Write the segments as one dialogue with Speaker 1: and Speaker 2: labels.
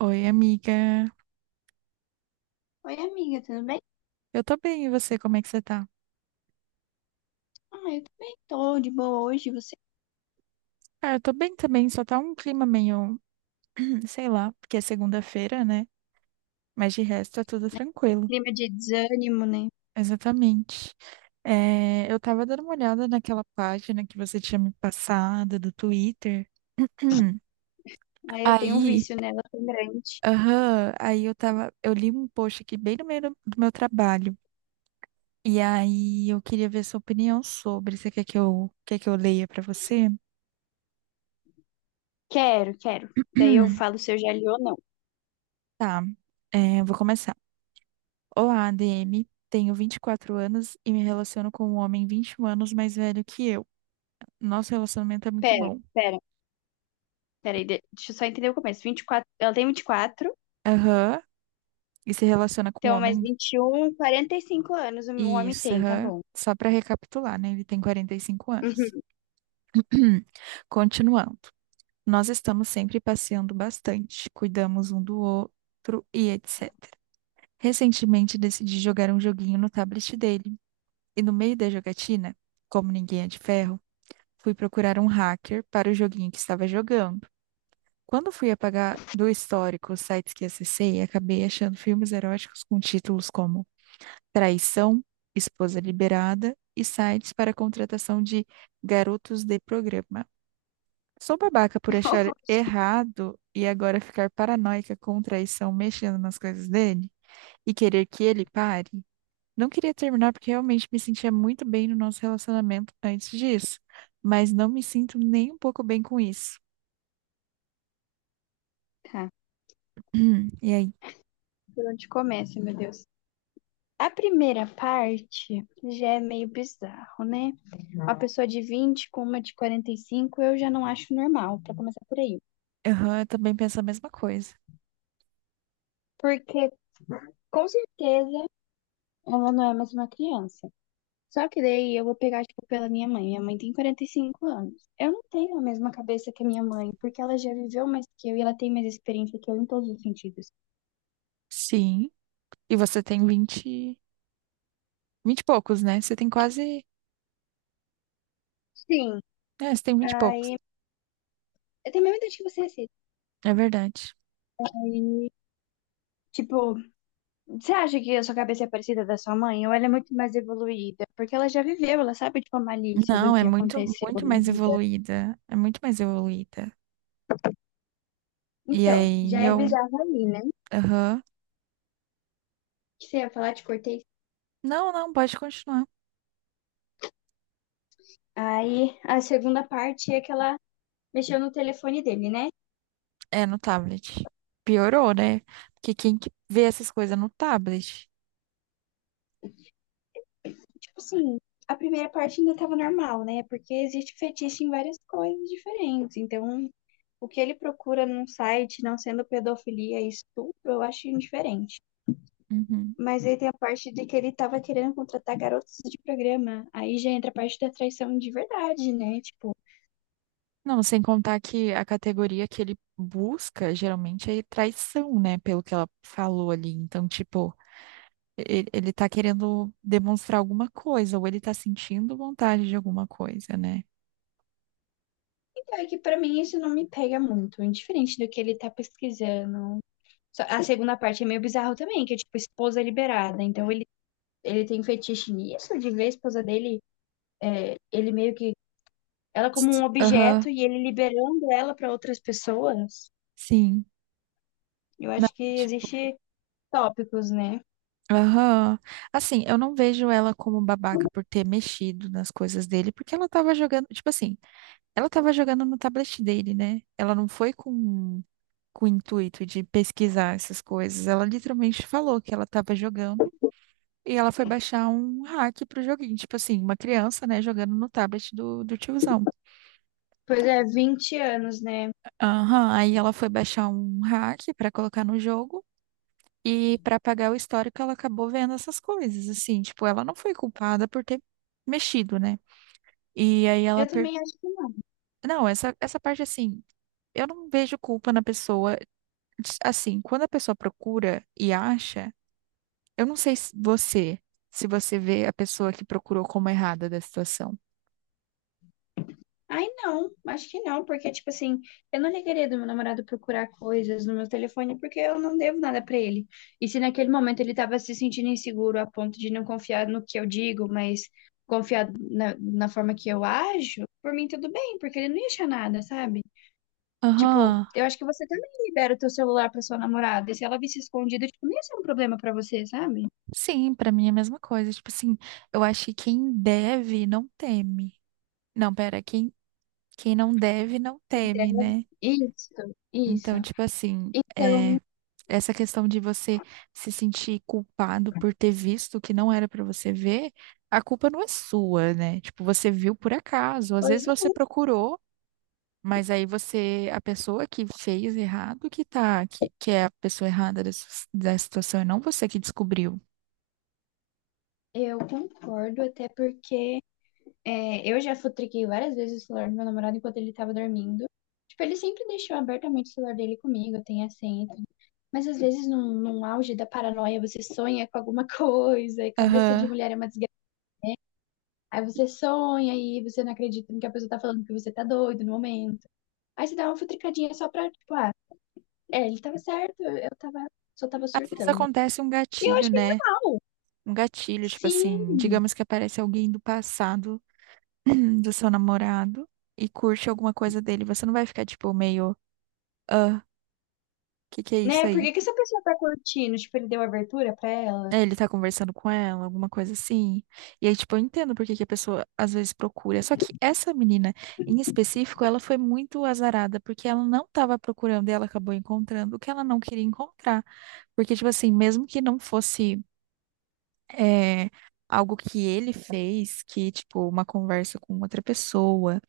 Speaker 1: Oi, amiga.
Speaker 2: Oi, amiga, tudo bem?
Speaker 1: Eu tô bem, e você, como é que você tá?
Speaker 2: Ah, eu também tô de boa hoje, você,
Speaker 1: Ah, eu tô bem também, só tá um clima meio, sei lá, porque é segunda-feira, né? Mas de resto é tudo
Speaker 2: né?
Speaker 1: tranquilo.
Speaker 2: Clima de desânimo, né?
Speaker 1: Exatamente. Eu tava dando uma olhada naquela página que você tinha me passado do Twitter.
Speaker 2: Aí eu tenho um
Speaker 1: Aí,
Speaker 2: vício nela tão grande.
Speaker 1: aham, eu li um post aqui bem no meio do meu trabalho. E aí eu queria ver sua opinião sobre. Você quer quer que eu leia pra você?
Speaker 2: Quero, quero. Daí eu falo se eu já li ou não.
Speaker 1: Tá, eu vou começar. Olá, ADM. Tenho 24 anos e me relaciono com um homem 21 anos mais velho que eu. Nosso relacionamento é muito
Speaker 2: Pera,
Speaker 1: bom.
Speaker 2: pera, pera aí, deixa eu só entender o começo. Vinte e quatro Ela tem 24,
Speaker 1: Aham. E se relaciona com um
Speaker 2: então mais
Speaker 1: homem.
Speaker 2: 21, 45 anos o homem
Speaker 1: Isso,
Speaker 2: tem, tá
Speaker 1: aham.
Speaker 2: bom.
Speaker 1: Só para recapitular, né? Ele tem 45 anos.
Speaker 2: Uhum.
Speaker 1: Continuando. Nós estamos sempre passeando bastante, cuidamos um do outro e etc. Recentemente decidi jogar um joguinho no tablet dele. E no meio da jogatina, como ninguém é de ferro, fui procurar um hacker para o joguinho que estava jogando. Quando fui apagar do histórico os sites que acessei, acabei achando filmes eróticos com títulos como Traição, Esposa Liberada e sites para contratação de garotos de programa. Sou babaca por achar errado e agora ficar paranoica com traição mexendo nas coisas dele e querer que ele pare. Não queria terminar porque realmente me sentia muito bem no nosso relacionamento antes disso, mas não me sinto nem um pouco bem com isso.
Speaker 2: Tá,
Speaker 1: E aí?
Speaker 2: por onde começa, meu Deus? A primeira parte já é meio bizarro, né? Uma pessoa de 20 com uma de 45 eu já não acho normal, pra começar por aí.
Speaker 1: Aham, eu também penso a mesma coisa.
Speaker 2: Porque com certeza ela não é mais uma criança. Só que daí eu vou pegar, tipo, pela minha mãe. Minha mãe tem 45 anos. Eu não tenho a mesma cabeça que a minha mãe, porque ela já viveu mais que eu e ela tem mais experiência que eu em todos os sentidos.
Speaker 1: Sim. E você tem 20 e poucos, né? Você tem quase.
Speaker 2: Sim,
Speaker 1: É, você tem 20 e poucos.
Speaker 2: aí eu tenho a mesma idade que você, Cid.
Speaker 1: É verdade.
Speaker 2: Aí, tipo, você acha que a sua cabeça é parecida da sua mãe? Ou ela é muito mais evoluída? Porque ela já viveu, ela sabe, tipo, a malícia do
Speaker 1: Não, é
Speaker 2: que
Speaker 1: muito,
Speaker 2: aconteceu
Speaker 1: muito
Speaker 2: na
Speaker 1: mais
Speaker 2: vida.
Speaker 1: evoluída. É muito mais evoluída. E
Speaker 2: Então, já
Speaker 1: aí
Speaker 2: é
Speaker 1: eu.
Speaker 2: bizarro ali, né?
Speaker 1: Aham.
Speaker 2: Que você ia falar? Te cortei.
Speaker 1: Não, não, pode continuar.
Speaker 2: Aí a segunda parte é que ela mexeu no telefone dele, né?
Speaker 1: É no tablet. Piorou, né? Porque quem que vê essas coisas no tablet?
Speaker 2: Tipo assim, a primeira parte ainda tava normal, né? Porque existe fetiche em várias coisas diferentes. Então, o que ele procura num site, não sendo pedofilia e estupro, eu acho indiferente.
Speaker 1: Uhum.
Speaker 2: Mas aí tem a parte de que ele tava querendo contratar garotos de programa. Aí já entra a parte da traição de verdade, né? Tipo,
Speaker 1: Não, sem contar que a categoria que ele busca geralmente é traição, né? Pelo que ela falou ali. Então, tipo. Ele tá querendo demonstrar alguma coisa, ou ele tá sentindo vontade de alguma coisa, né?
Speaker 2: então é que pra mim isso não me pega muito. É indiferente do que ele tá pesquisando. A segunda parte é meio bizarro também, que é tipo esposa liberada. Então ele tem fetiche nisso, de ver a esposa dele, ele meio que ela como um
Speaker 1: Aham.
Speaker 2: objeto e ele liberando ela para outras pessoas.
Speaker 1: Sim.
Speaker 2: Eu
Speaker 1: Não,
Speaker 2: acho que
Speaker 1: tipo,
Speaker 2: existe tópicos, né?
Speaker 1: aham. Assim, eu não vejo ela como babaca por ter mexido nas coisas dele, porque ela tava jogando, tipo assim, ela tava jogando no tablet dele, né? Ela não foi com o intuito de pesquisar essas coisas. Ela literalmente falou que ela tava jogando e ela foi baixar um hack pro joguinho, tipo assim, uma criança, né, jogando no tablet do tiozão.
Speaker 2: Pois é, 20 anos, né?
Speaker 1: Aham, aí ela foi baixar um hack pra colocar no jogo e pra apagar o histórico ela acabou vendo essas coisas, assim, tipo, ela não foi culpada por ter mexido, né? E aí ela
Speaker 2: Eu
Speaker 1: per...
Speaker 2: também acho que não.
Speaker 1: Não, essa parte assim, eu não vejo culpa na pessoa, assim, quando a pessoa procura e acha, eu não sei se você vê a pessoa que procurou como errada da situação.
Speaker 2: Ai, não, acho que não, porque, tipo assim, eu não ligaria do meu namorado procurar coisas no meu telefone porque eu não devo nada pra ele. E se naquele momento ele tava se sentindo inseguro a ponto de não confiar no que eu digo, mas confiar na forma que eu ajo, por mim tudo bem, porque ele não ia achar nada, sabe? Tipo,
Speaker 1: Aham.
Speaker 2: eu acho que você também libera o teu celular pra sua namorada, e se ela visse escondido, tipo, não ia ser um problema pra você, sabe?
Speaker 1: Sim, pra mim é a mesma coisa, tipo assim, eu acho que quem deve não teme. Não, pera, quem Quem não deve, não teme,
Speaker 2: Deve-
Speaker 1: né?
Speaker 2: Isso, isso.
Speaker 1: Então, tipo assim,
Speaker 2: Então,
Speaker 1: essa questão de você se sentir culpado por ter visto o que não era pra você ver, a culpa não é sua, né? Tipo, você viu por acaso, às
Speaker 2: pois
Speaker 1: vezes você procurou, mas aí você, a pessoa que fez errado, que é a pessoa errada da situação, é não você que descobriu.
Speaker 2: é, eu concordo, até porque é, eu já futriquei várias vezes o celular do meu namorado enquanto ele tava dormindo. Tipo, ele sempre deixou abertamente o celular dele comigo, tem a senha e tudo. Mas às vezes, num auge da paranoia, você sonha com alguma coisa, e cabeça de
Speaker 1: Aham.
Speaker 2: mulher é uma desgraça. Aí você sonha e você não acredita no que a pessoa tá falando, que você tá doido no momento. Aí você dá uma futricadinha só pra, tipo, ah, é, ele tava certo, eu tava, só tava
Speaker 1: Às vezes
Speaker 2: surtando.
Speaker 1: acontece um
Speaker 2: E eu
Speaker 1: gatilho,
Speaker 2: acho que é
Speaker 1: né?
Speaker 2: normal.
Speaker 1: Um gatilho, tipo assim,
Speaker 2: Sim,
Speaker 1: digamos que aparece alguém do passado do seu namorado e curte alguma coisa dele, você não vai ficar tipo meio, ah, que é isso
Speaker 2: né? Por
Speaker 1: aí?
Speaker 2: que que essa pessoa tá curtindo? Tipo, ele deu abertura pra ela?
Speaker 1: É, ele tá conversando com ela, alguma coisa assim. E aí, tipo, eu entendo por que que a pessoa às vezes procura. Só que essa menina, em específico, ela foi muito azarada, porque ela não tava procurando e ela acabou encontrando o que ela não queria encontrar. Porque, tipo assim, mesmo que não fosse. é, algo que ele fez, que, tipo, uma conversa com outra pessoa,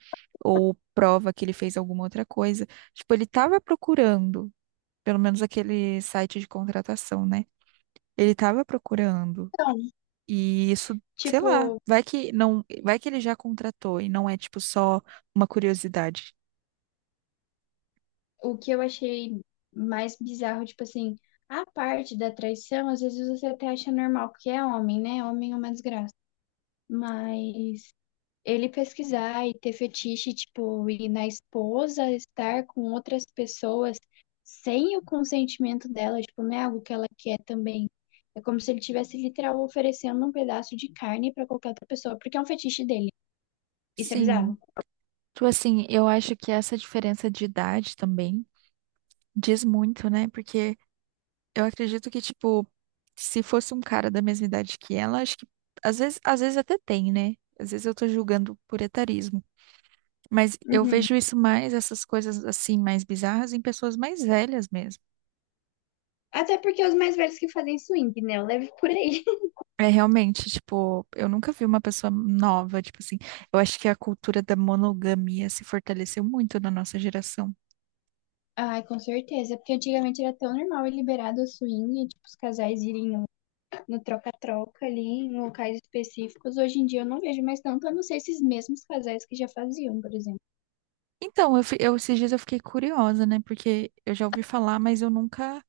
Speaker 1: ou prova que ele fez alguma outra coisa. Tipo, ele estava procurando, pelo menos aquele site de contratação, né? Ele estava procurando.
Speaker 2: Então,
Speaker 1: E isso, sei lá,
Speaker 2: tipo,
Speaker 1: vai que não, vai que ele já contratou e não é, tipo, só uma curiosidade.
Speaker 2: o que eu achei mais bizarro, tipo assim, a parte da traição, às vezes você até acha normal, porque é homem, né? Homem é uma desgraça. Mas ele pesquisar e ter fetiche, tipo, e na esposa estar com outras pessoas sem o consentimento dela, tipo, não é algo que ela quer também. É como se ele tivesse literal oferecendo um pedaço de carne pra qualquer outra pessoa, porque é um fetiche dele. Isso é
Speaker 1: Sim.
Speaker 2: bizarro.
Speaker 1: Tipo assim, eu acho que essa diferença de idade também diz muito, né? Porque eu acredito que, tipo, se fosse um cara da mesma idade que ela, acho que às vezes até tem, né? Às vezes eu tô julgando por etarismo. Mas eu
Speaker 2: Uhum.
Speaker 1: vejo isso mais, essas coisas assim, mais bizarras, em pessoas mais velhas mesmo.
Speaker 2: Até porque os mais velhos que fazem swing, né? Eu levo por aí.
Speaker 1: É realmente, tipo, eu nunca vi uma pessoa nova, tipo assim. Eu acho que a cultura da monogamia se fortaleceu muito na nossa geração.
Speaker 2: Ai, com certeza, é porque antigamente era tão normal e liberado o swing, tipo, os casais irem no troca-troca ali, em locais específicos. Hoje em dia eu não vejo mais tanto, a não ser esses mesmos casais que já faziam, por exemplo.
Speaker 1: Então, esses dias eu fiquei curiosa, né? Porque eu já ouvi falar, mas eu nunca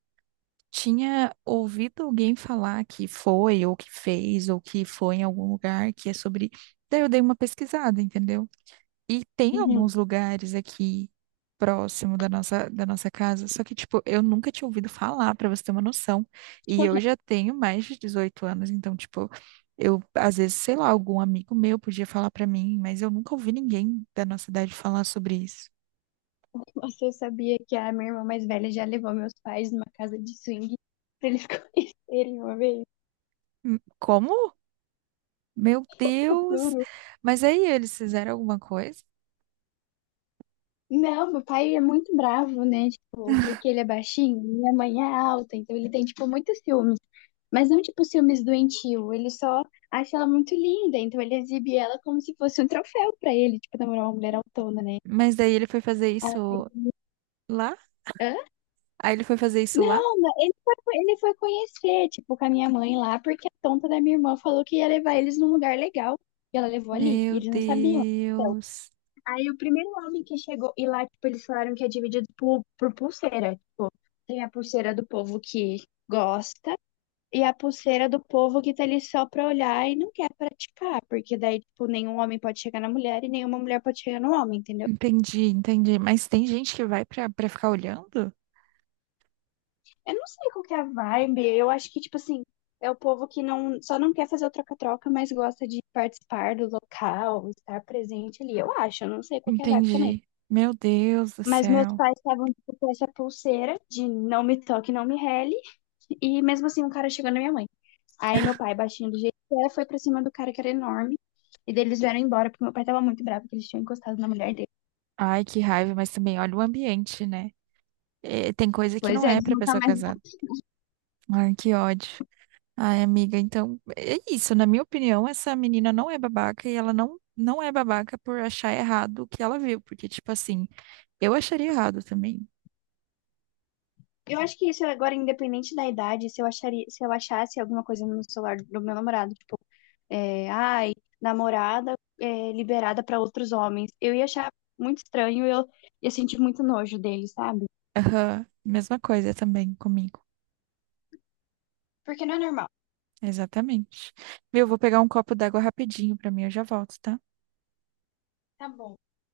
Speaker 1: tinha ouvido alguém falar que foi, ou que fez, ou que foi em algum lugar que é sobre. Daí eu dei uma pesquisada, entendeu? E tem
Speaker 2: Uhum.
Speaker 1: alguns lugares aqui próximo da nossa casa, só que, tipo, eu nunca tinha ouvido falar, pra você ter uma noção. E eu já tenho mais de 18 anos, então, tipo, eu, às vezes, sei lá, algum amigo meu podia falar pra mim, mas eu nunca ouvi ninguém da nossa idade falar sobre isso.
Speaker 2: Você sabia que a minha irmã mais velha já levou meus pais numa casa de swing pra eles conhecerem uma vez?
Speaker 1: Como? Meu Deus!
Speaker 2: Juro.
Speaker 1: Mas aí eles fizeram alguma coisa?
Speaker 2: Não, meu pai é muito bravo, né? Tipo, porque ele é baixinho, minha mãe é alta, então ele tem, tipo, muitos ciúmes. Mas não, tipo, ciúmes doentio. Ele só acha ela muito linda, então ele exibe ela como se fosse um troféu pra ele, tipo, namorar uma mulher autona, né?
Speaker 1: Mas daí ele foi fazer
Speaker 2: Ah,
Speaker 1: isso lá?
Speaker 2: hã?
Speaker 1: Aí ele foi fazer isso lá?
Speaker 2: Não, não, ele foi conhecer, tipo, com a minha mãe lá, porque a tonta da minha irmã falou que ia levar eles num lugar legal. E ela levou ali, e
Speaker 1: Meu
Speaker 2: eles não sabiam. Então,
Speaker 1: Deus.
Speaker 2: aí o primeiro homem que chegou, e lá, tipo, eles falaram que é dividido por pulseira. Tem a pulseira do povo que gosta e a pulseira do povo que tá ali só pra olhar e não quer praticar, porque daí, tipo, nenhum homem pode chegar na mulher e nenhuma mulher pode chegar no homem, entendeu?
Speaker 1: Entendi, entendi. Mas tem gente que vai pra ficar olhando?
Speaker 2: Eu não sei qual que é a vibe, eu acho que, tipo assim, é o povo que não, só não quer fazer o troca-troca, mas gosta de participar do local, estar presente ali, eu acho, eu não sei qual que é a vibe também.
Speaker 1: Entendi. Meu Deus do
Speaker 2: Mas meus
Speaker 1: céu.
Speaker 2: pais estavam, tipo, com essa pulseira de não me toque, não me rele, e mesmo assim um cara chegou na minha mãe. Aí meu pai, baixinho do jeito que é, foi pra cima do cara que era enorme. E daí eles vieram embora, porque meu pai tava muito bravo que eles tinham encostado na mulher dele.
Speaker 1: Ai, que raiva, mas também olha o ambiente, né? É, tem coisa que
Speaker 2: Pois
Speaker 1: não
Speaker 2: é,
Speaker 1: é
Speaker 2: eles
Speaker 1: pra
Speaker 2: nunca
Speaker 1: pessoa
Speaker 2: mais.
Speaker 1: casada. Ai, que ódio. Ai, amiga, então é isso. Na minha opinião, essa menina não é babaca e ela não, não é babaca por achar errado o que ela viu. Porque, tipo assim. Eu acharia errado também.
Speaker 2: Eu acho que isso é agora, independente da idade, se eu acharia, se eu achasse alguma coisa no celular do meu namorado, tipo, é, ai, namorada é, liberada pra outros homens, eu ia achar muito estranho, eu ia sentir muito nojo dele, sabe?
Speaker 1: Aham, mesma coisa também comigo.
Speaker 2: Porque não é normal.
Speaker 1: Exatamente. Viu? Vou pegar um copo d'água rapidinho pra mim, eu já volto, tá?
Speaker 2: Tá bom.